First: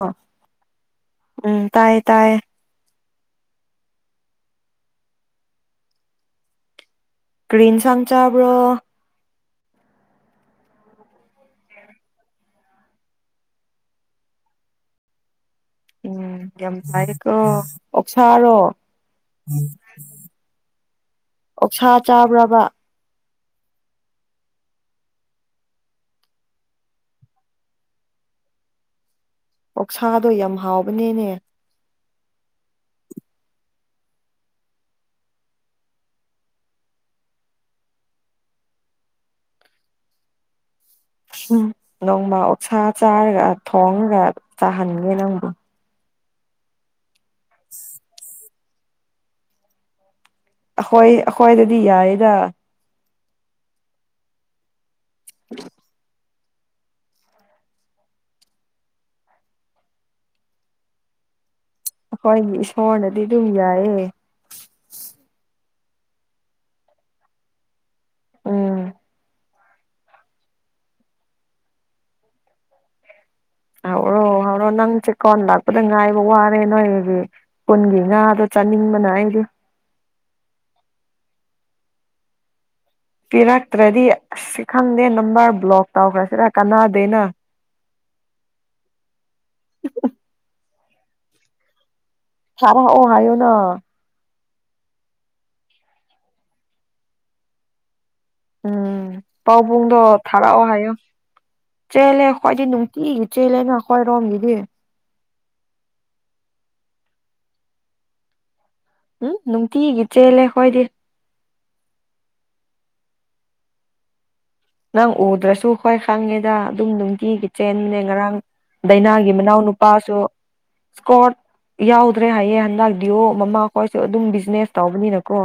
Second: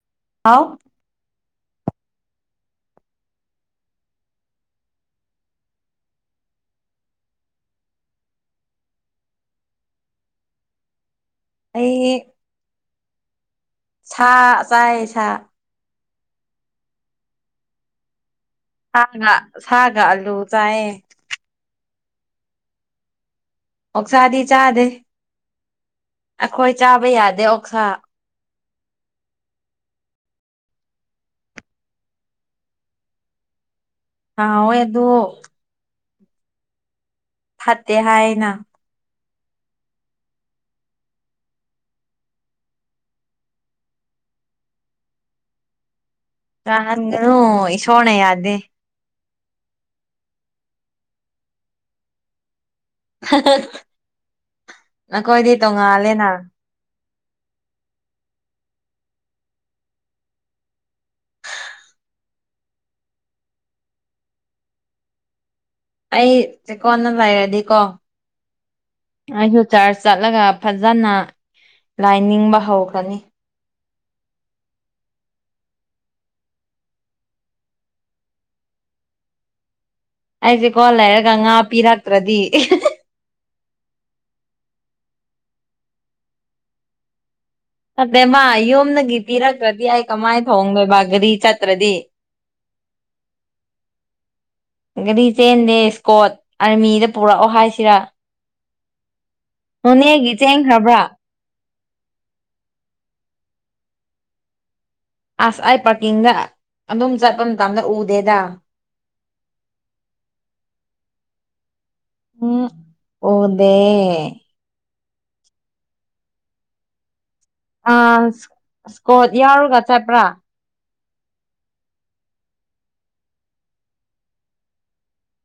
ꯑꯣ ꯑꯥꯎ ꯎꯝ ꯇꯥꯏꯌꯦ ꯇꯥꯏ ꯀ꯭ꯔꯤꯟ ꯁ ꯆꯕ꯭ꯔꯣ? ꯑꯩ ꯁꯥ ꯆꯥꯏ ꯁꯥ ꯎꯝ ꯌꯥꯝ ꯂꯥꯏꯀꯣ ꯑꯣꯛꯁꯥꯔꯣ ꯁꯥꯒꯜꯂꯨ ꯆꯌꯦ ꯑꯣꯛꯁꯥ ꯆꯥꯕ꯭ꯔꯕ ꯑꯣꯛꯁꯥꯗꯤ ꯆꯥꯗꯦ ꯑꯩꯈꯣꯏ ꯆꯥꯕ ꯌꯥꯗꯦ ꯑꯣꯛꯁꯥ ꯑꯣꯛꯁꯥꯗꯣ ꯌꯥꯝ ꯍꯥꯎꯕꯅꯦꯅꯦ ꯑꯥꯎꯦ ꯑꯗꯨ ꯐꯥꯇꯦ ꯍꯥꯏ ꯍꯥꯏꯅ ꯎ ꯅꯣꯡꯃ ꯑꯣꯛꯁꯥ ꯆꯥꯔꯒ ꯊꯣꯡꯉꯒ ꯆꯥꯍꯟꯒꯦ ꯅꯪꯕꯨ ꯁꯣꯅ ꯌꯥꯗꯦ ꯑꯩꯈꯣꯏ ꯑꯩꯈꯣꯏꯗꯗꯤ ꯌꯥꯏꯌꯦꯗ ꯅꯈꯣꯏꯗꯤ ꯇꯣꯡꯉꯥꯜꯂꯦꯅ ꯑꯩꯈꯣꯏꯒꯤ ꯏꯁꯣꯔꯅꯗꯤ ꯑꯗꯨꯝ ꯌꯥꯏꯌꯦ ꯑꯩ ꯆꯀꯣꯟꯅ ꯂꯩꯔꯗꯤꯀꯣ ꯑꯥ ꯑꯩꯁꯨꯌꯨ ꯆꯔꯁ ꯆꯠꯂꯒ ꯐꯖꯅ ꯂꯥꯏ ꯅꯤꯡꯕ ꯍꯧꯈꯅꯤ ꯑꯥꯎ ꯔꯣ ꯅꯪ ꯆꯦꯛꯀꯣꯟ ꯂꯥꯛꯄꯗ ꯉꯥꯏꯕ ꯋꯥꯔꯦ ꯅꯣꯏꯒꯤ ꯈꯨꯟꯒꯤ ꯉꯥꯗꯣ ꯆꯥꯅꯤꯡꯕꯅ ꯑꯩꯗꯤ ꯑꯩꯁꯦꯀꯣ ꯂꯩꯔꯒ ꯉꯥ ꯄꯤꯔꯛꯇ꯭ꯔꯗꯤ ꯄꯤꯔꯛꯇ꯭ꯔꯗꯤ ꯑꯁ ꯈꯪꯗꯦ ꯅꯝꯕꯔ ꯕ꯭ꯂꯣꯛ ꯇꯧꯈ꯭ꯔꯁꯤꯔ ꯀꯥꯟꯅꯥꯗꯦꯅ ꯆꯠꯇꯦ ꯃꯥ ꯌꯣꯝꯗꯒꯤ ꯄꯤꯔꯛꯇ꯭ꯔꯗꯤ ꯑꯩ ꯀꯃꯥꯏꯅ ꯊꯣꯡꯣꯡꯗꯣꯏ ꯕꯥꯒꯗꯤ ꯆꯠꯇ꯭ꯔꯗꯤ ꯁꯔꯥ ꯑꯣ ꯍꯥꯏꯌꯣꯅ ꯗꯤ ꯇꯦꯟ ꯗꯦꯁ ꯀꯣꯠ ꯑꯥꯔꯃꯤꯗ ꯄꯨꯔꯛꯑꯣ ꯍꯥꯏꯁꯤꯔꯥ ꯎꯝ ꯄꯥꯎ ꯄꯨꯡꯗꯣ ꯅꯣꯅꯦꯒꯤ ꯊꯥꯔꯛꯑꯣ ꯍꯥꯏꯌꯣ ꯆꯦꯟꯈ꯭ꯔꯕ꯭ꯔꯥ ꯆꯦꯜꯂꯦ ꯑꯩꯣꯏꯗꯤ ꯅꯨꯡꯇꯤꯒꯤ ꯆꯦꯜꯂꯦꯅ ꯈꯣꯏꯔꯣꯝꯒꯤꯗꯤ ꯑꯁ ꯑꯩ ꯄꯥꯔꯀꯤꯡꯗ ꯑꯗꯨꯝ ꯆꯠꯄ ꯃꯇꯝꯗ ꯎꯗꯦꯗ ꯎꯝ ꯅꯨꯡꯇꯤ ꯏꯗ꯭ꯔꯦꯂꯦ ꯍꯣꯏꯗꯤꯦ ꯎꯝ ꯑꯣꯗꯦ ꯅꯪ ꯎꯗ꯭ꯔꯁꯨ ꯍꯣꯏ ꯈꯪꯉꯦꯗ ꯑꯗꯨꯝ ꯅꯨꯡꯇꯤꯒꯤ ꯆꯦꯟꯕꯅꯦ ꯑꯥ ꯉꯔꯥꯡ ꯏꯁꯀꯣꯠ ꯗꯥꯏꯅꯥꯒꯤ ꯃꯅꯥꯎ ꯌꯥꯎꯔꯒ ꯅꯨꯄꯥꯁꯨ ꯆꯠꯄ꯭ꯔꯥ ꯏꯁꯀꯣꯔꯠ ꯌꯥꯎꯗ꯭ꯔꯦ ꯍꯥꯏꯌꯦꯦ ꯍꯟꯗꯛꯇꯤ ꯑꯣ ꯃꯃꯥ ꯈꯣꯏꯁꯨ ꯑꯗꯨꯝ ꯕꯤꯖꯤꯅꯦꯁ ꯇꯧꯕꯅꯤꯅꯀꯣ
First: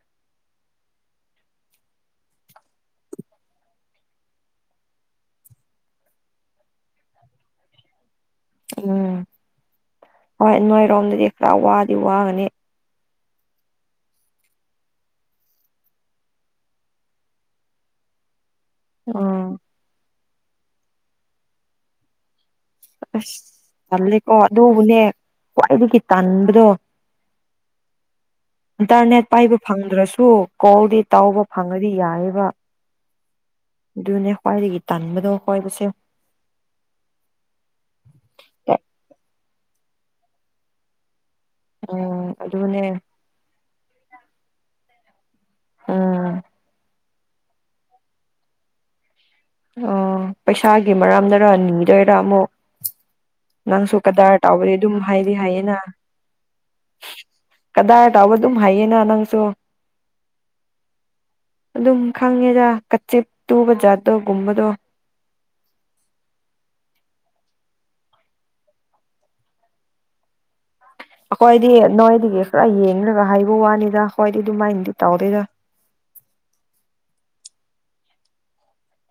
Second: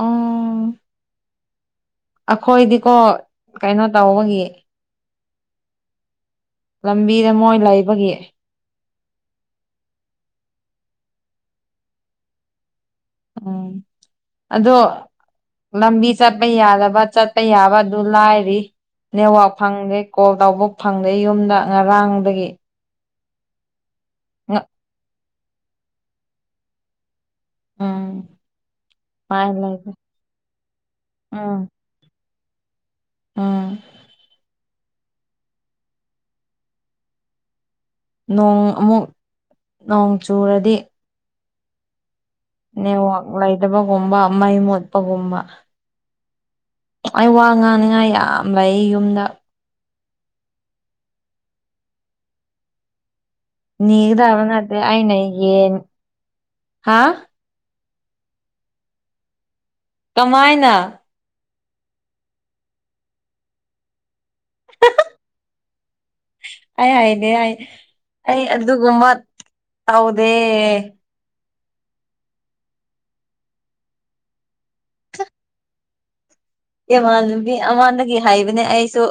ꯑꯣ ꯑꯩꯈꯣꯏꯗꯤꯀꯣ ꯀꯩꯅꯣ ꯇꯧꯕꯒꯤ ꯂꯝꯕꯤꯗ ꯃꯣꯏ ꯂꯩꯕꯒꯤ ꯎꯝ ꯍꯣꯏ ꯅꯣꯏꯔꯣꯝꯗꯗꯤ ꯈꯔ ꯋꯥꯗꯤ ꯋꯥꯒꯅꯤ ꯑ ꯑꯗꯣ ꯂꯝꯕꯤ ꯆꯠꯄ ꯌꯥꯗꯕ ꯆꯠꯄ ꯌꯥꯕ ꯑꯗꯨ ꯂꯥꯏꯔꯤ ꯎꯝ ꯅꯦꯠꯋꯥꯛ ꯐꯪꯗꯦ ꯀꯣꯜ ꯇꯧꯕ ꯐꯪꯗꯦ ꯌꯨꯝꯗ ꯉꯔꯥꯡꯗꯒꯤ ꯑꯁ ꯇꯜꯂꯦꯀꯣ ꯑꯗꯨꯕꯨꯅꯦ ꯈ꯭ꯋꯥꯏꯗꯒꯤ ꯇꯟꯥꯟꯕꯗꯣ ꯑꯝ ꯏꯟꯇꯔꯅꯦꯠ ꯄꯥꯏꯕ ꯐꯪꯗ꯭ꯔꯁꯨ ꯀꯣꯜꯗꯤ ꯇꯥꯎꯕ ꯎꯝ ꯐꯪꯉꯗꯤ ꯌꯥꯏꯑꯕ ꯎꯝ ꯑꯗꯨꯅꯦ ꯈ꯭ꯋꯥꯏꯗꯒꯤ ꯇꯟꯥꯟꯕꯗꯣ ꯈ꯭ꯋꯥꯣꯏꯕꯁꯦ ꯅꯣꯡ ꯑꯃꯨꯛ ꯅꯣꯡ ꯆꯨꯔꯗꯤ ꯑꯣ ꯅꯦꯠꯋꯥꯛ ꯂꯩꯗꯕꯒꯨꯝꯕ ꯃꯩ ꯃꯣꯠꯄꯒꯨꯝꯕ ꯑꯥ ꯑꯩ ꯋꯥ ꯉꯥꯡꯅꯤꯡꯉꯥꯏ ꯌꯥꯝ ꯂꯩ ꯌꯨꯝꯗ ꯑꯣ ꯄꯩꯁꯥꯒꯤ ꯃꯔꯝꯅꯔꯥꯅꯤꯡꯗꯣꯏꯔꯥ ꯑꯃꯨꯛ ꯅꯪꯁꯨ ꯀꯗꯥꯏ ꯅꯤꯒꯗꯕ ꯇꯥꯎꯕꯗꯤ ꯅꯠꯇꯦ ꯑꯗꯨꯝ ꯑꯩꯅ ꯍꯥꯏꯗꯤ ꯌꯦꯟ ꯍꯥꯏꯌꯦꯅ ꯍꯥ ꯀꯗꯥꯏ ꯇꯥꯎꯕ ꯑꯗꯨꯝ ꯍꯥꯏꯌꯦꯅ ꯅꯪꯁꯨ ꯀꯃꯥꯏꯅ ꯑꯗꯨꯝ ꯈꯪꯉꯦꯖ ꯀꯆꯦ ꯇꯨꯕꯖꯥꯗ ꯀꯗꯣ ꯨꯝꯃꯗꯣ ꯑꯩ ꯍꯥꯏꯅꯦ ꯑꯩ ꯑꯩ ꯑꯗꯨꯒꯨꯝꯕ ꯇꯧꯗꯦ ꯑꯩꯈꯣꯏꯗꯤ ꯅꯣꯏꯗꯒꯤ ꯈꯔ ꯌꯦꯡꯈꯒ ꯍꯥꯏꯕ ꯋꯥꯅꯤꯗ ꯑꯩꯈꯣꯏꯗꯤ ꯑꯗꯨꯃꯥꯏꯅꯗꯤ ꯇꯧꯗꯣꯏꯗ ꯏꯃꯥꯟꯅꯕꯤ ꯑꯃꯗꯒꯤ ꯍꯥꯏꯕꯅꯦ ꯑꯩꯁꯨ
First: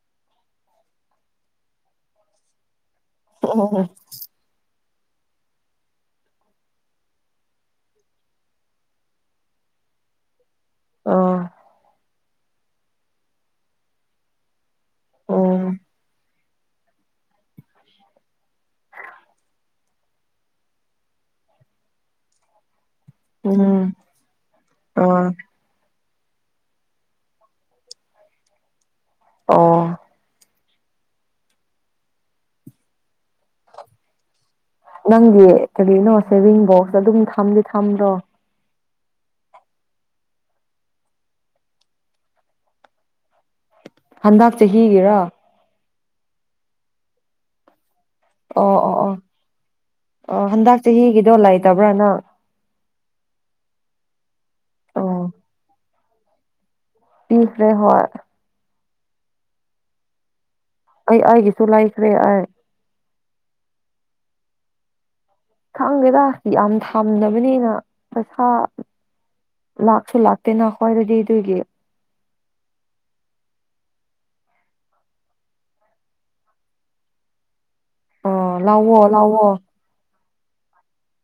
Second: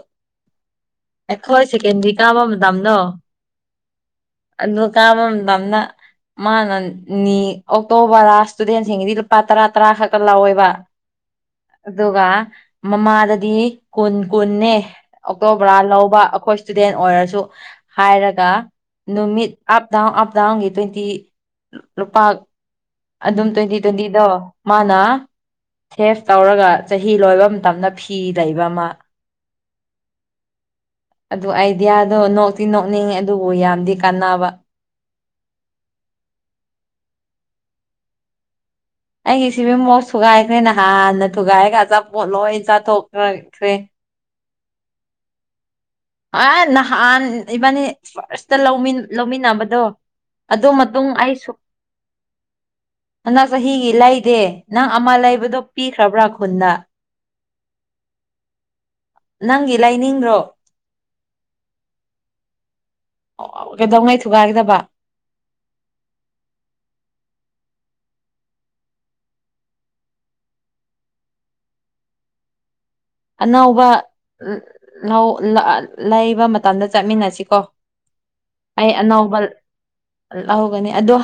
ꯑꯦꯈꯣꯏ ꯁꯦꯀꯦꯟ ꯀꯥ ꯑꯃ ꯇꯝ ꯅꯣ ꯑꯣ ꯀꯥꯃ ꯇꯅ ꯃꯥꯅ ꯅꯤ ꯑꯣꯛꯇꯣꯕꯔ ꯏꯁꯇꯨꯗꯦꯟꯁꯤꯡꯒꯤꯗꯤ ꯂꯨꯄꯥ ꯇꯔꯥ ꯇꯔꯥ ꯈꯛꯀ ꯂꯧꯥꯎꯋꯦꯕ ꯑꯣ ꯑꯗꯨꯒ ꯃꯃꯥꯗꯗꯤ ꯀꯨꯟ ꯀꯨꯦ ꯑꯣꯛꯇꯣ ꯎꯝ ꯕꯔꯥ ꯂꯧꯕ ꯑꯩꯈꯣꯏ ꯏꯁꯇꯨꯗꯦꯟ ꯑꯣꯏꯔꯁꯨ ꯍꯥꯏꯔꯒ ꯅꯨꯃꯤꯠ ꯑꯞ ꯗꯥꯎꯟ ꯑꯞ ꯗꯥꯎꯟꯒꯤ ꯇ꯭ꯋꯦꯟꯇꯤ ꯂꯨꯄꯥ ꯑꯗꯨꯝ ꯇ꯭ꯋꯦꯟꯇꯤ ꯎꯝ ꯇ꯭ꯋꯦꯟꯇꯤꯗꯣ ꯃꯥꯅ ꯑꯣ ꯁꯦꯚ ꯇꯧꯔꯒ ꯆꯍꯤ ꯂꯣꯏꯕ ꯃꯇꯝꯗ ꯐꯤ ꯂꯩꯕ ꯑꯃ ꯑꯣ ꯑꯗꯨ ꯑꯥꯏꯗꯤꯌꯥꯗꯣ ꯅꯣꯛꯇꯤ ꯅꯣꯛꯅꯤꯡꯉꯤ ꯑꯗꯨꯕꯨ ꯌꯥꯝꯗꯤ ꯀꯥꯟꯅꯕ ꯅꯪꯒꯤ ꯀꯔꯤꯅꯣ ꯁꯦꯚꯤꯡ ꯕꯣꯛꯁꯇ ꯑꯗꯨꯝ ꯊꯝꯗꯤ ꯊꯝꯗ꯭ꯔꯣ ꯑꯩꯒꯤ ꯁꯤꯕꯦꯝ ꯃꯣꯁ ꯊꯨꯒꯥꯏꯈ꯭ꯔꯦ ꯅꯍꯥꯟꯅ ꯊꯨꯒꯥꯏꯔꯒ ꯑꯆꯥꯄꯣꯠ ꯂꯣꯏ ꯆꯥꯊꯣꯛꯈꯈ꯭ꯔꯦ ꯍꯟꯗꯛ ꯆꯍꯤꯒꯤꯔꯥ ꯑ ꯅ ꯏꯕꯅꯤ ꯐꯥꯔꯁꯇ ꯑꯣ ꯑꯣ ꯑꯣ ꯂꯧꯃꯤꯟꯅꯕꯗꯣ ꯑꯣ ꯑꯗꯨ ꯍꯟꯗꯛ ꯃꯇꯨꯡ ꯑꯩ ꯆꯍꯤꯒꯤꯗꯣ ꯁ ꯂꯩꯇꯕ꯭ꯔꯥ ꯅꯪ ꯅꯗꯛ ꯆꯍꯤꯒꯤ ꯂꯩꯗꯦ ꯅꯪ ꯑꯃ ꯑꯣ ꯂꯩꯕꯗꯣ ꯄꯤꯈ꯭ꯔꯕ꯭ꯔꯥ ꯈꯨꯟꯗ ꯇꯤꯁꯦ ꯍꯣꯏ ꯅꯪꯒꯤ ꯂꯩꯥꯏꯅꯤꯡ꯭ꯔꯣ ꯑꯩ ꯑꯩꯒꯤꯁꯨ ꯂꯥꯏꯈ꯭ꯔꯦ ꯍꯥꯏ ꯁꯨꯒꯥꯏꯒꯗꯕ ꯈꯪꯗꯦꯗ ꯌꯥꯝ ꯊꯝꯗꯅꯕꯅꯤꯅ ꯄꯩꯁꯥ ꯂꯥꯛꯁꯨ ꯂꯥꯛꯇꯦꯅ ꯈꯣꯏꯗꯗꯤ ꯑꯗꯨꯒꯤ ꯑꯅꯧꯕ ꯂꯩꯕ ꯃꯇꯝꯗ ꯆꯠꯃꯤꯟꯅꯁꯤꯀꯣ ꯑ ꯑꯩ ꯂꯥꯎꯑꯣꯣ ꯑꯅꯧꯕ ꯂꯥꯎꯣ ꯂꯧꯒꯅꯤ ꯑꯗꯣ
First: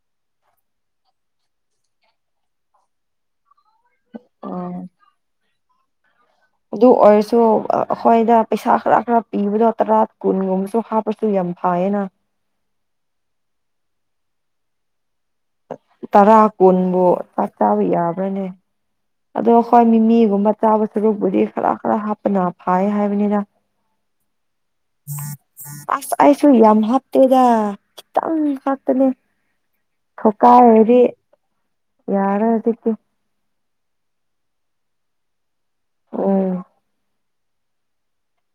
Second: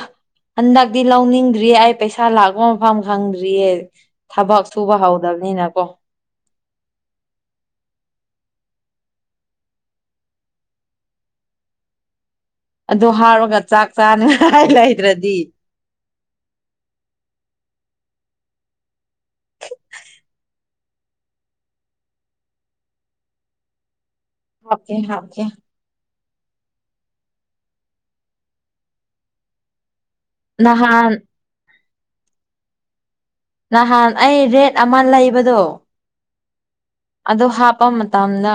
ꯍꯟꯗꯛꯇꯤ ꯂꯧꯅꯤꯡꯗ꯭ꯔꯤꯌꯦ ꯑꯩ ꯄꯩꯁꯥ ꯂꯥꯛꯄ ꯃꯐꯝ ꯈꯪꯗ꯭ꯔꯤꯌꯦ ꯊꯕꯛ ꯑꯣ ꯁꯨꯕ ꯍꯧꯗꯕꯅꯤꯅꯀꯣ ꯑꯗꯨ ꯑꯣꯏꯔꯁꯨ ꯑꯩꯈꯣꯏꯗ ꯄꯩꯁꯥ ꯈꯔ ꯈꯔ ꯄꯤꯕꯗꯣ ꯇꯔꯥ ꯀꯨꯟꯒꯨꯝꯕꯁꯨ ꯍꯥꯞꯄꯁꯨ ꯌꯥ ꯐꯥꯌꯦꯅ ꯑꯗꯨ ꯍꯥꯎꯔꯒ ꯆꯥꯛ ꯆꯥꯅ ꯂꯩꯗ꯭ꯔꯗꯤ ꯇꯔꯥ ꯀꯨꯣꯟꯕꯨ ꯆꯥꯛ ꯆꯥꯕ ꯌꯥꯕ꯭ꯔꯅꯦ ꯑꯗꯣ ꯍꯈꯣꯏ ꯃꯤꯃꯤꯒꯨꯝꯕ ꯆꯥꯕ ꯁꯔꯨꯛꯕꯨꯗꯤ ꯈꯔ ꯈꯔ ꯍꯥꯞꯄꯅ ꯐꯥꯏ ꯍꯥꯏꯕꯅꯤꯅ [unintelligible] ꯍꯥꯞꯀꯦ ꯍꯥꯞꯀꯦ ꯑꯁ ꯑꯩꯁꯨ ꯌꯥꯝ ꯍꯥꯞꯇꯦꯗ ꯈꯤꯇꯪ ꯍꯥꯞꯇꯅꯦ ꯊꯀꯥꯏ ꯍꯥꯏꯔꯤ ꯅꯍꯥꯟ ꯌꯥꯔ ꯑꯗꯨꯖꯤꯗꯤ ꯅꯍꯥꯟ ꯑꯩ ꯔꯦꯠ ꯑꯃ ꯂꯩꯕꯗꯣ ꯎꯝ ꯑ ꯍꯥꯞꯄ ꯃꯇꯝꯗ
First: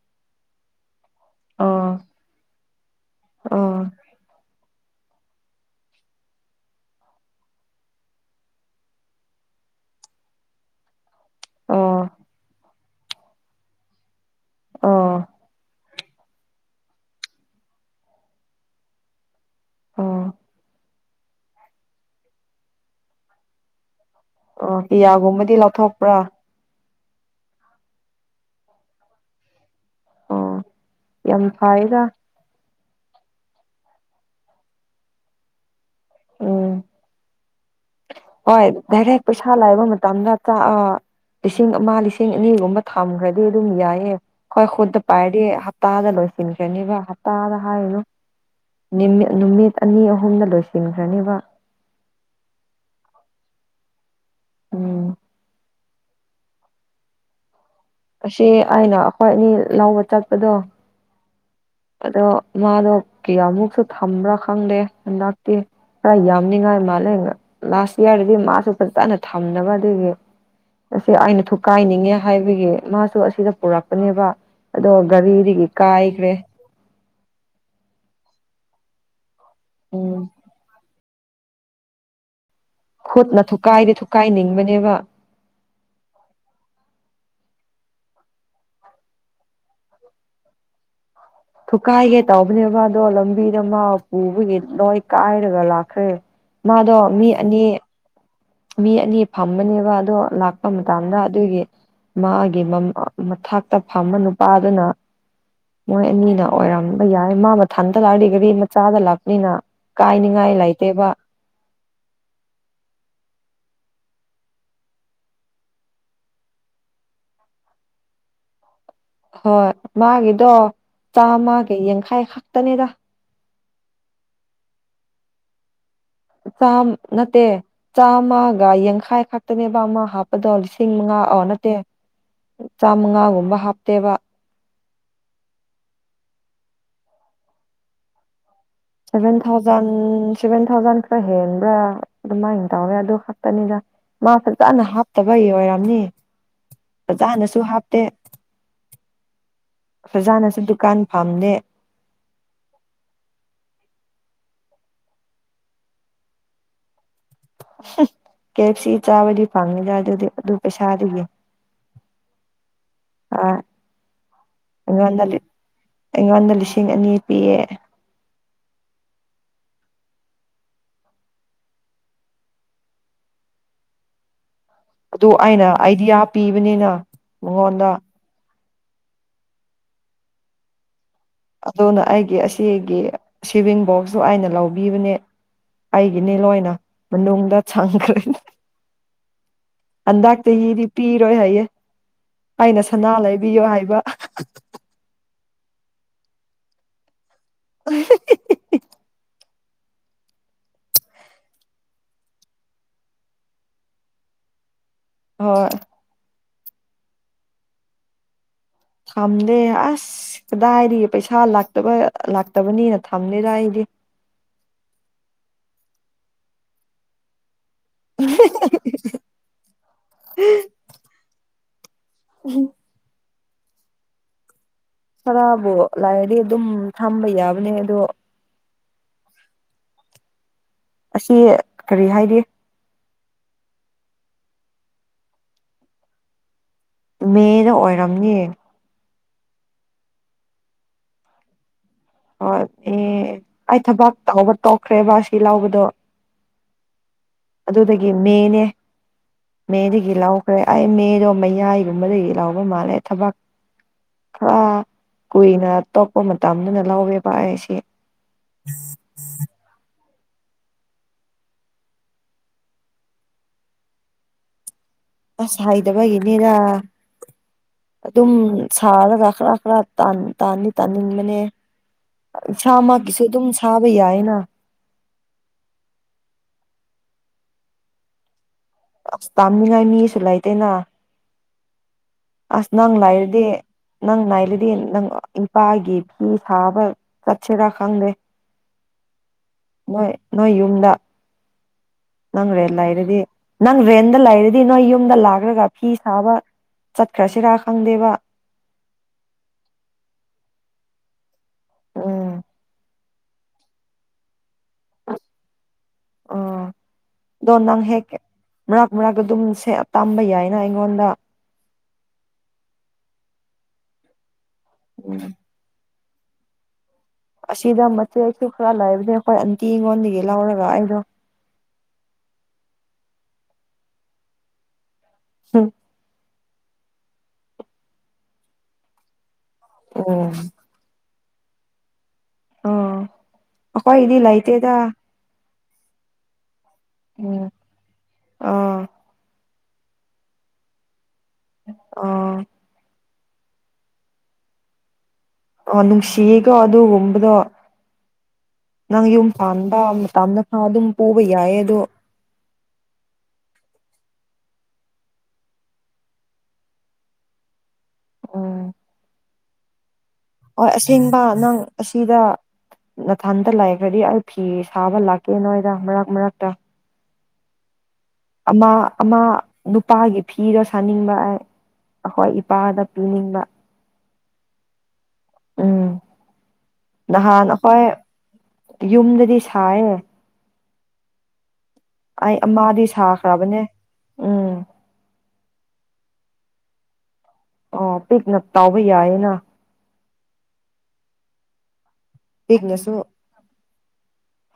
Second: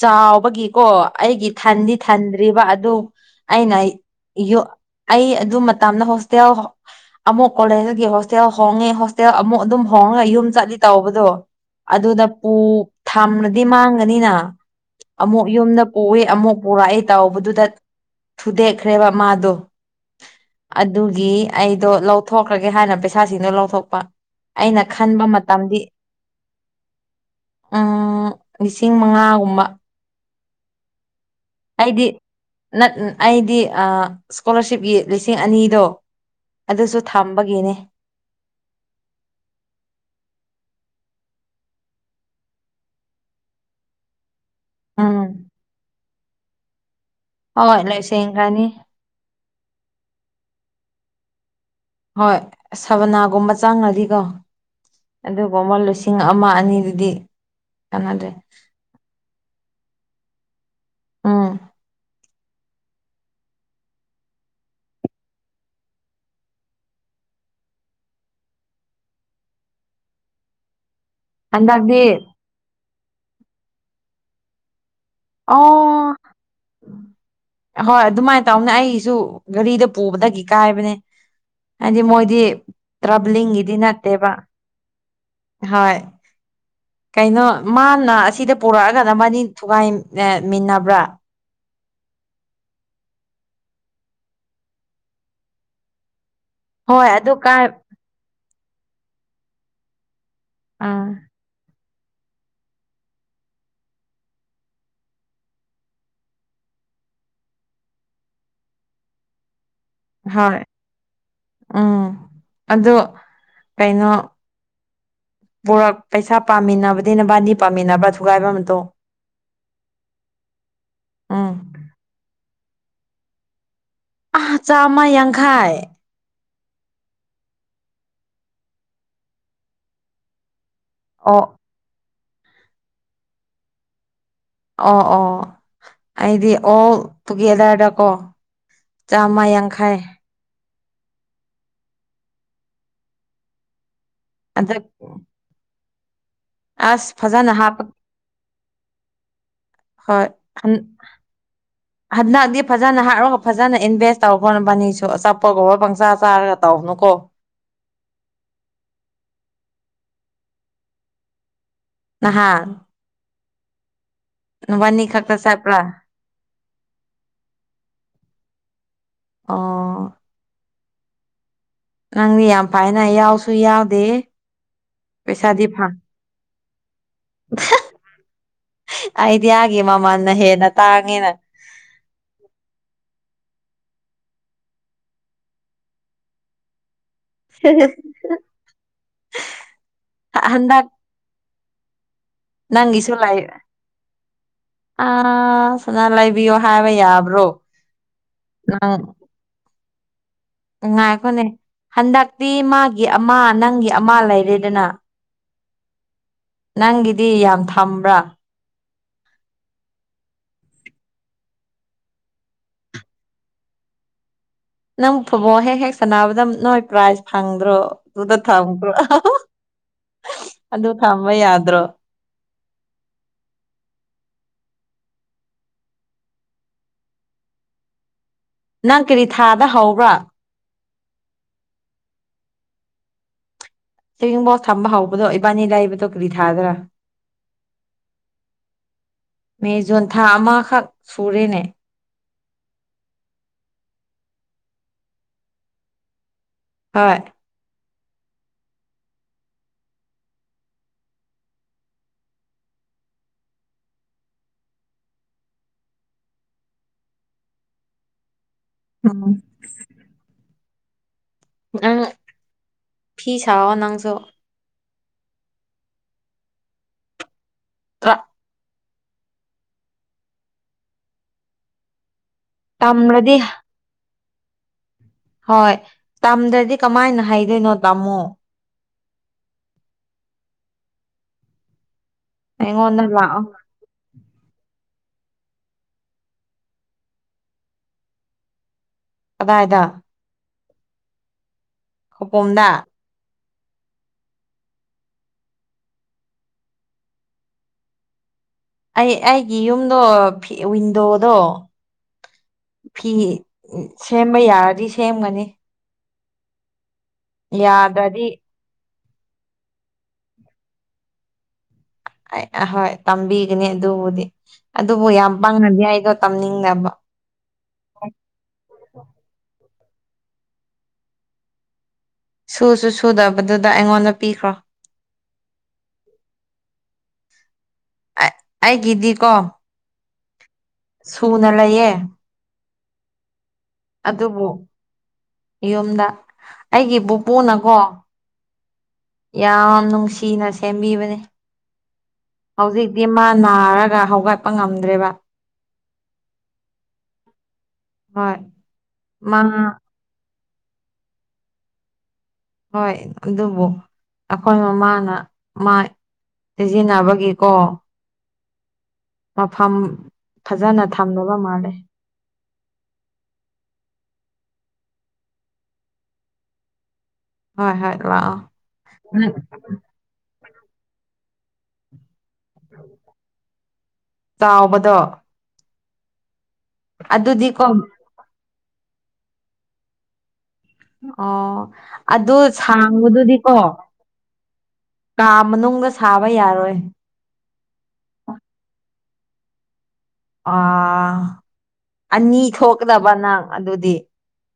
ꯆꯥꯎꯕꯒꯤꯀꯣ ꯑꯩꯒꯤ ꯑꯣ ꯊꯟꯗꯤ ꯊꯟꯗ꯭ꯔꯤꯕ ꯑꯗꯨ ꯑꯣ ꯑꯩꯅ ꯑꯩ ꯑꯗꯨꯝ ꯃꯇꯝꯗ ꯍꯣꯁꯇꯦꯜ ꯑꯃꯨꯛ ꯀꯣꯂꯦꯖꯒꯤ ꯍꯣꯁꯇꯦꯜ ꯍꯣꯡꯉꯦ ꯍꯣꯁꯇꯦꯜ ꯑꯃꯨꯛ ꯑꯗꯨꯝ ꯍꯣꯡꯦ ꯑꯣ ꯌꯨꯝ ꯆꯠꯂꯤ ꯇꯥꯎꯕꯗꯣ ꯑꯣ ꯑꯗꯨꯗ ꯄꯨ ꯊꯝꯅꯗꯤ ꯃꯥꯡꯒꯅꯤꯅ ꯑꯣ ꯑꯃꯨꯛ ꯌꯨꯝꯗ ꯎꯏ ꯑꯃꯨꯛ ꯄꯨꯔꯛꯏ ꯇꯥꯎꯕꯗꯨꯗ ꯊꯨꯗꯦꯛꯈ꯭ꯔꯦꯕ ꯃꯥꯗꯣ ꯑꯥ ꯑꯗꯨꯒꯤ ꯑꯩꯗꯣ ꯂꯧꯊꯣꯛꯈ꯭ꯔꯒꯦ ꯍꯥꯏꯅ ꯄꯩꯁꯥꯁꯤꯡꯗꯣ ꯂꯧꯊꯣꯛꯄ ꯑꯣ ꯑꯩꯅ ꯈꯟꯕ ꯄꯤꯌꯥꯒꯨꯝꯕꯗꯤ ꯃꯇꯝꯗꯤ ꯂꯧꯊꯣꯛꯄ꯭ꯔꯥ ꯎꯝ ꯂꯤꯁꯤꯡ ꯃꯉꯥꯒꯨꯝꯕ ꯑꯣ ꯌꯥꯝ ꯐꯥꯏꯗ ꯅ ꯑꯩꯗꯤ ꯏꯁꯀꯣꯂꯥꯔꯁꯤꯞꯀꯤ ꯂꯤꯁꯤꯡ ꯑꯅꯤꯗꯣ ꯎꯝ ꯑꯗꯨꯁꯨ ꯊꯝꯕꯒꯤꯅꯦ ꯍꯣꯏ ꯗꯥꯔꯦꯛ ꯄꯩꯁꯥ ꯂꯥꯏꯕ ꯃꯇꯝꯗ ꯑ ꯂꯤꯁꯤꯡ ꯑꯃ ꯂꯤꯁꯤꯡ ꯑꯅꯤꯒꯨꯝꯕ ꯊꯝꯈ꯭ꯔꯗꯤ ꯑꯗꯨꯝ ꯌꯥꯏꯌꯦ ꯍꯣꯏ ꯈꯨꯠꯇ ꯄꯥꯏꯗꯤ ꯎꯝ ꯍꯞꯇꯥ ꯑꯃꯗ ꯂꯣꯏꯁꯤꯟ ꯈꯔꯥꯅꯤꯕ ꯍꯞꯇꯥꯗ ꯍꯣꯏ ꯍꯥꯏꯔꯨꯅꯨ ꯂꯣꯏꯁꯤꯟꯈ꯭ꯔꯅꯤ ꯅꯨꯃꯤꯠ ꯑꯅꯤ ꯑꯍꯨꯝꯗ ꯂꯣꯏꯁꯤꯟꯈ꯭ꯔꯅꯦꯕ ꯍꯣꯏ ꯁꯕꯅꯥꯒꯨꯝꯕ ꯆꯪꯉꯥꯗꯤꯀꯣ ꯎꯝ ꯑꯗꯨꯒꯨꯝ ꯑꯃ ꯂꯣꯏꯁꯤ ꯂꯤꯁꯤꯡ ꯑꯃ ꯑꯅꯤꯗꯨꯗꯤ ꯀꯥꯟꯅꯗ꯭ꯔꯦ ꯑꯁꯤ ꯑꯩꯅ ꯑꯩꯈꯣꯏ ꯑꯅꯤ ꯂꯧꯕ ꯆꯠꯄꯗꯣ ꯎꯝ ꯑꯗꯣ ꯃꯥꯗꯣ ꯀꯌꯥꯃꯨꯛꯁꯨ ꯊꯝꯕ꯭ꯔꯥ ꯈꯪꯗꯦ ꯍꯟꯗꯛꯇꯤ ꯈꯔ ꯌꯥꯝꯅꯤꯡꯉꯥꯏ ꯃꯥꯜꯂꯦ ꯂꯥꯁ ꯏꯌꯥꯔꯗꯗꯤ ꯃꯥꯁꯨ ꯐꯖꯅ ꯊꯝꯗꯥꯕ ꯑꯗꯨꯒꯤ ꯑꯁꯤ ꯑꯩꯅ ꯍꯟꯗꯛꯇꯤ ꯊꯨꯀꯥꯏꯅꯤꯡꯉꯦ ꯍꯥꯏꯕꯒꯤ ꯃꯥꯁꯨ ꯑꯁꯤꯗ ꯄꯨꯔꯛꯄꯅꯦꯕ ꯑꯗꯣ ꯒꯔꯤꯗꯥꯒꯤ ꯑꯣ ꯀꯥꯏꯈ꯭ꯔꯦ ꯍꯣꯏ ꯑꯗꯨꯃꯥꯏꯅ ꯇꯧꯅꯦ ꯑꯩꯁꯨ ꯒꯥꯔꯤꯗ ꯎꯝ ꯄꯨꯕꯗꯒꯤ ꯀꯥꯏꯕꯅꯦ ꯍꯥꯏꯗꯤ ꯃꯣꯏꯗꯤ ꯈꯨꯠꯅ ꯇ꯭ꯔꯕꯂꯤꯡꯒꯤꯗꯤ ꯊꯨꯀꯥꯏꯗꯤ ꯅꯠꯇꯦꯕ ꯊꯨꯀꯥꯏꯅꯤꯡꯕꯅꯦꯕ ꯍꯣꯏ ꯀꯩꯅꯣ ꯃꯥꯅ ꯑꯁꯤꯗ ꯄꯨꯔꯛꯑꯒ ꯅꯕꯥꯅꯤ ꯊꯨꯒꯥꯏꯃꯤꯟꯅꯕ꯭ꯔꯥ ꯊꯨꯀꯥꯏꯒꯦ ꯇꯧꯕꯅꯦꯕ ꯑꯗꯗꯣ ꯂꯝꯕꯤꯗ ꯃꯥ ꯄꯨꯕꯒꯤ ꯂꯣꯏ ꯀꯥꯏꯔꯒ ꯂꯥꯛꯈ꯭ꯔꯦ ꯃꯥꯗꯣ ꯍꯣꯏ ꯃꯤ ꯑꯗꯨ ꯑꯅꯤ ꯀꯥꯏ ꯃꯤ ꯑꯅꯤ ꯐꯝꯕꯅꯦꯕ ꯑꯗꯣ ꯂꯥꯛꯄ ꯑꯥ ꯃꯇꯝꯗ ꯑꯗꯨꯒꯤ ꯃꯥꯒꯤ ꯃꯊꯛꯇ ꯐꯝꯕ ꯅꯨꯄꯥꯗꯨꯅ ꯃꯣꯏ ꯑꯅꯤꯅ ꯑꯣꯏꯔꯝꯕ ꯌꯥꯏ ꯃꯥ ꯃꯊꯟꯇ ꯂꯥꯛ ꯑꯗꯤ ꯒꯥꯔꯤ ꯃꯆꯥꯗ ꯂꯥꯛꯄꯅꯤꯅ ꯀꯥꯏꯅꯤꯡꯉꯥꯏ ꯍꯣꯏ ꯂꯩꯇꯦꯕ ꯎꯝ ꯑꯗꯣ ꯀꯩꯅꯣ ꯄꯨꯔꯛ ꯄꯩꯁꯥ ꯄꯥꯃꯤꯟꯅꯕꯗꯤ ꯅꯕꯥꯅꯤ ꯄꯥꯃꯤꯟꯅꯕ ꯊꯨꯒꯥꯏꯕ ꯑꯇꯨꯡ ꯍꯣꯏ ꯃꯥꯒꯤꯗꯣ ꯎꯝ ꯆꯥꯝꯃꯒ ꯌꯥꯡꯈꯩ ꯈꯛꯇꯅꯤꯗ ꯑ ꯆꯥꯝꯃ ꯌꯥꯡꯈꯥꯏ ꯆꯥ ꯅꯠꯇꯦ ꯆꯥꯝꯃꯒ ꯌꯥꯡꯈꯥꯏ ꯈꯛꯇꯅꯦꯕ ꯑꯃ ꯍꯥꯞꯄꯗꯧ ꯂꯤꯁꯤꯡ ꯂꯤꯁꯤꯡ ꯃꯉꯥ ꯑꯣ ꯅꯠꯇꯦ ꯆꯥꯃꯉꯥꯒꯨꯝꯕ ꯍꯥꯞꯄꯦꯕ ꯑꯣ ꯑꯣ ꯑꯩꯗꯤ ꯑꯣꯜ ꯇꯨꯒꯦꯗꯔꯗꯀꯣ ꯁꯚꯦꯟ ꯆꯥꯝꯃ ꯊꯥꯎꯖꯟ ꯌꯥꯡꯈꯩ ꯁꯚꯦꯟ ꯊꯥꯎꯖꯟ ꯈꯔ ꯍꯦꯟꯕ꯭ꯔꯥ ꯑꯗꯨꯃꯥꯏꯅ ꯇꯧꯋꯦ ꯑꯗꯨ ꯈꯛꯇꯅꯤꯗ ꯑꯗ ꯃꯥꯐꯖꯅ ꯍꯥꯞꯇꯕꯩ ꯑꯣꯏꯔꯝꯅꯤ ꯑꯁ ꯐꯖꯅ ꯐꯖꯅꯁꯨ ꯍꯥꯞꯄ ꯍꯥꯞꯇꯦ ꯍꯣꯏ ꯐꯖꯅꯁꯨ ꯍꯟ ꯗꯨꯀꯥꯟ ꯐꯝꯗꯦ ꯍꯟꯗꯗꯤ ꯐꯖꯅ ꯍꯥꯔꯔꯒ ꯐꯖꯅ ꯏꯟꯚꯦꯁ ꯇꯧꯈꯔꯣ ꯅꯥꯕꯥꯅꯤꯁꯨ ꯑꯆꯥꯄꯣꯠ ꯒꯨꯝꯕ ꯄꯪꯆꯥ ꯆꯥꯔꯒ ꯇꯧꯒꯅꯨꯀꯣ ꯀꯦ ꯑꯦꯐ ꯁꯤ ꯆꯥꯕꯗꯤ ꯐꯪꯉꯤꯗ ꯑꯗꯨꯗꯤ ꯑꯗꯨ ꯄꯩꯁꯥ ꯗꯨꯒꯤ ꯑꯍꯥ ꯑꯥ ꯑꯩꯉꯣꯟꯗ ꯈꯛꯇ ꯆꯠꯄ꯭ꯔꯥ ꯑꯩꯉꯣꯟꯗ ꯂꯤꯁꯤꯡ ꯑꯅꯤ ꯄꯤꯌꯦ ꯑꯣ ꯅꯪꯗꯤ ꯌꯥꯝ ꯐꯥꯏꯅ ꯌꯥꯎꯁꯨ ꯌꯥꯎꯗꯦ ꯑꯗꯨ ꯄꯩꯁꯥꯗꯤ ꯑꯩꯅ ꯐꯪ ꯑꯩꯗꯤ ꯌꯥꯝ ꯄꯤꯕꯅꯤꯅ ꯃꯉꯣꯟꯗ ꯑꯩꯗꯤ ꯑꯥ ꯒꯤ ꯃꯃꯜꯅ ꯍꯦꯟꯅ ꯇꯥꯡꯉꯦꯅ ꯑꯗꯨꯅ ꯑꯩꯒꯤ ꯑꯁꯤꯒꯤ ꯁꯤꯚꯤꯡ ꯕꯣꯛꯁꯁꯨ ꯑꯩꯅ ꯂꯧꯕꯤꯕꯅꯦ ꯑꯩꯒꯤꯅꯤ ꯂꯣꯏꯅ ꯃꯅꯨꯡꯗ ꯊꯥꯡꯈꯔꯅꯤ ꯍꯟꯗꯛ ꯍꯟꯗꯛꯇꯒꯤꯗꯤ ꯄꯤꯔꯣꯏ ꯍꯥꯏꯌꯦ ꯑꯩꯅ ꯅꯪꯒꯤꯁꯨ ꯁꯅꯥ ꯂꯩ ꯉ ꯂꯩꯕꯤꯌꯣ ꯍꯥꯏꯕ ꯁꯨꯅꯥ ꯂꯩꯕꯤꯌꯣ ꯍꯥꯏꯕ ꯌꯥꯕ꯭ꯔꯣ ꯎꯝ ꯉꯥꯏꯈꯣꯅꯦ ꯍꯟꯗꯛꯇꯤ ꯃꯥꯒꯤ ꯑꯃ ꯅꯪꯒꯤ ꯑꯃ ꯂꯩꯔꯦꯗꯅ ꯍꯣꯏ ꯅꯪꯒꯤꯗꯤ ꯌꯥꯝ ꯊꯝꯕ꯭ꯔꯥ ꯊꯝꯗꯦ ꯑꯁ ꯀꯗꯥꯏꯗꯤ ꯄꯩꯁꯥ ꯂꯥꯛꯇꯕ ꯂꯥꯛꯇꯕꯅꯤꯅ ꯊꯝꯗꯦꯗꯥꯏꯗꯤ ꯅꯪ ꯐꯨꯠꯕꯣꯜ ꯍꯦꯛ ꯍꯦꯛ ꯁꯥꯟꯅꯕꯗ ꯅꯣꯏ ꯄ꯭ꯔꯥꯏꯖ ꯐꯪ ꯗꯔꯣ ꯑꯗꯨꯗ ꯊꯝꯈ꯭ꯔꯣ ꯑꯗꯨ ꯊꯝꯕ ꯌꯥꯗ꯭ꯔꯣ [unintelligible] ꯈꯔꯕꯨ ꯂꯥꯏꯔꯗꯤ ꯑꯗꯨꯝ ꯊꯝꯕ ꯌꯥꯕꯅꯦ ꯑꯗꯣ ꯅꯪ ꯀꯔꯤ ꯊꯥꯗ ꯍꯧꯕ꯭ꯔꯥ ꯑꯁꯤ ꯀꯔꯤ ꯍꯥꯏꯔꯤ ꯁꯦꯕꯤꯡ ꯕꯣꯛꯁ ꯊꯝꯕ ꯍꯧꯕꯗꯣ ꯏꯕꯥꯅꯤ ꯂꯥꯏꯕꯗꯣ ꯀꯔꯤ ꯊꯥꯗ꯭ꯔꯥ ꯃꯦꯗ ꯑꯣꯏꯔꯝꯅꯤ ꯃꯦ ꯖꯣꯟ ꯊꯥ ꯑꯃꯈꯛ ꯁꯨꯔꯦꯅꯦ ꯍꯣꯏ ꯑꯦ ꯑꯩ ꯊꯕꯥꯛ ꯇꯧꯕ ꯇꯣꯛꯈ꯭ꯔꯦꯕ ꯁꯤ ꯂꯥꯎꯕꯗꯣ ꯍꯣꯏ ꯑꯗꯨꯗꯒꯤ ꯃꯦꯅꯦ ꯃꯦꯗꯒꯤ ꯂꯥꯎꯈ꯭ꯔꯦ ꯑꯩ ꯃꯦꯗꯣ ꯃꯌꯥꯏꯒꯨꯝꯕꯗꯒꯤ ꯂꯥꯎꯕ ꯃꯥꯜꯂꯦ ꯊꯕꯛ ꯈꯔ ꯀꯨꯏꯅ ꯇꯣꯞꯄ ꯃꯇꯝꯗꯨꯅ ꯂꯧꯋꯦꯕ ꯑꯩꯁꯤ ꯎꯝ ꯅꯪ ꯐꯤ ꯁꯥꯑꯣ ꯅꯪꯁꯨ ꯑꯁ ꯍꯥꯏꯗꯕꯒꯤꯅꯤꯗ ꯇ꯭ꯔ ꯑꯗꯨꯝ ꯁꯔ ꯈꯔ ꯈꯔ ꯇꯥꯟꯗꯤ ꯇꯥꯅꯤꯡꯕꯅꯦ ꯏꯁꯥꯃꯛꯀꯤꯁꯨ ꯇꯝꯔꯗꯤ ꯑꯗꯨꯝ ꯁꯥꯕ ꯌꯥꯏꯅ ꯍꯣꯏ ꯇꯝꯗ꯭ꯔꯗꯤ ꯀꯃꯥꯏꯅ ꯍꯥꯏꯗꯣꯏꯅꯣ ꯇꯥꯝꯃꯣ ꯑꯁ ꯇꯥꯝꯃꯤꯉꯥꯏ ꯃꯤꯁꯨ ꯂꯩꯥꯏꯇꯅ ꯑꯁ ꯅꯪ ꯑꯩꯉꯣꯟꯗ ꯂꯥꯛꯑꯣ ꯂꯥꯏꯔꯗꯤ ꯅꯪ ꯂꯥꯏꯗꯤ ꯗꯤ ꯅꯪ ꯅꯨꯄꯥꯒꯤ ꯐꯤ ꯁꯥꯕ ꯆꯠꯁꯤꯔꯥ ꯈꯪꯗꯦ ꯀꯗꯥꯏꯗ ꯅꯣꯏ ꯅꯣꯏ ꯌꯨꯝꯗ ꯅꯪ ꯈꯧꯄꯣꯝꯗ ꯔꯦꯟ ꯂꯩꯔꯗꯤ ꯅꯪ ꯔꯦꯟꯗ ꯂꯩꯔꯗꯤ ꯅꯣꯏ ꯌꯨꯝꯗ ꯂꯥꯛꯈ꯭ꯔꯒ ꯐꯤ ꯁꯥꯕ ꯆꯠꯈ꯭ꯔꯁꯤꯔꯥ ꯈꯪꯗꯦꯕ ꯑꯩ ꯑꯩꯒꯤ ꯌꯨꯝꯗꯣ ꯋꯤꯟꯗꯣꯗꯣ ꯑꯥ ꯐꯤ ꯁꯦꯝꯕ ꯌꯥꯔꯗꯤ ꯁꯦꯝꯒꯅꯤ ꯑꯣ ꯗꯣ ꯍꯦꯛ ꯌꯥꯗ꯭ꯔꯗꯤ ꯃꯔꯛ ꯑꯗꯨꯝ ꯇꯝꯕ ꯌꯥꯏꯅ ꯑꯩꯉꯣꯟꯗ ꯑꯩ ꯑꯍꯣꯏ ꯇꯝꯕꯤꯒꯅꯤ ꯑꯗꯨꯕꯨꯗꯤ ꯑꯗꯨꯕꯨ ꯎꯝ ꯌꯥꯝ ꯄꯥꯡꯅꯗꯤ ꯑꯩꯗꯣ ꯇꯝꯅꯤꯡꯅꯕ ꯑꯁꯤꯗ ꯃꯆꯦ ꯑꯁꯨ ꯈꯔ ꯂꯩꯕꯅꯦ ꯑꯩꯈꯣꯏ ꯑꯟꯇꯤ ꯑꯩꯉꯣꯟꯗꯒꯤ ꯂꯧꯔꯒ ꯑꯩꯗꯣ ꯁꯨꯁꯨ ꯁꯨꯗꯕꯗꯨꯗ ꯑꯩꯉꯣꯟꯗ ꯄꯤꯈ꯭ꯔꯣ ꯍꯝ ꯑꯩꯒꯤꯗꯤꯀꯣ ꯎꯝ ꯁꯨꯅ ꯂꯩꯌꯦꯦ ꯑꯣ ꯑꯣꯀꯣꯏ ꯏꯂ ꯑꯥꯏꯇ ꯑꯗ ꯌꯨꯝꯗ ꯑꯩꯒꯤ ꯄꯨꯄꯨꯅꯀꯣ ꯑꯥ ꯌꯥꯝ ꯅꯨꯡꯁꯤꯅ ꯁꯦꯝꯕꯤꯕꯅꯦ ꯑꯣ ꯗꯤ ꯃꯥ ꯅꯥꯔꯒ ꯍꯧꯒꯠꯄ ꯉꯝꯗ꯭ꯔꯦꯕ ꯑ ꯅꯪꯁꯤꯤꯒ ꯑꯗꯨ ꯑꯣꯝꯕꯗ ꯍꯣꯏ ꯅꯪ ꯌꯨꯝ ꯃꯥ ꯄꯥꯟꯕ ꯃꯇꯝꯅꯁꯥ ꯑꯗꯨꯝ ꯄꯨꯕ ꯌꯥꯏꯌꯦ ꯑꯗꯣ ꯍꯣꯏ ꯑꯗꯨꯕꯨ ꯑꯩꯈꯣꯏ ꯃꯃꯥꯅ ꯃꯥ ꯁꯤꯖꯤꯟꯅꯕꯒꯤꯀꯣ ꯑꯣ ꯑꯐꯝꯝ ꯍꯣꯏ ꯑꯁꯦꯡꯕ ꯅꯪ ꯑꯁꯤꯗ ꯅꯊꯥꯟꯗ ꯂꯥꯏꯈ꯭ꯔꯗꯤ ꯀꯤ ꯁꯥꯕ ꯂꯥꯛꯀꯦ ꯅꯣꯏꯗ ꯃꯔꯛ ꯃꯔꯛꯇ ꯍꯣꯏ ꯍꯣꯏ ꯂꯥꯛꯑꯣ ꯑꯃ ꯑꯃ ꯅꯪ ꯅꯨꯄꯥꯒꯤ ꯐꯤꯗꯣ ꯁꯥꯅꯤꯡꯕ ꯑꯩꯈꯣꯏ ꯄꯥꯗ ꯄꯤꯅꯤꯡꯕ ꯆꯥꯎꯕꯗꯣ ꯎꯝ ꯅꯍꯥꯟ ꯑꯗꯨꯗꯤꯀꯣ ꯑꯩꯈꯣꯏ ꯌꯨꯝꯗꯗꯤ ꯁꯥꯏꯅꯦ ꯑꯣ ꯑꯗꯨ ꯑꯃꯗꯤ ꯁꯥꯡꯕꯗꯨꯗꯤꯀꯣ ꯁꯥꯈ꯭ꯔꯕꯅꯦ ꯎꯝ ꯀꯥ ꯃꯅꯨꯡꯗ ꯁꯥꯥꯕ ꯌꯥꯔꯣꯏ ꯑꯣ ꯄꯤꯛꯅꯞ ꯇꯥꯎꯕ ꯌꯥꯏꯌꯦꯅ ꯑ ꯑꯅꯤ ꯄꯤꯛꯅꯁꯨ ꯊꯣꯛꯀꯗꯕ ꯅꯪ ꯑꯗꯨꯗꯤ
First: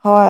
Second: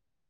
ꯍꯣꯏ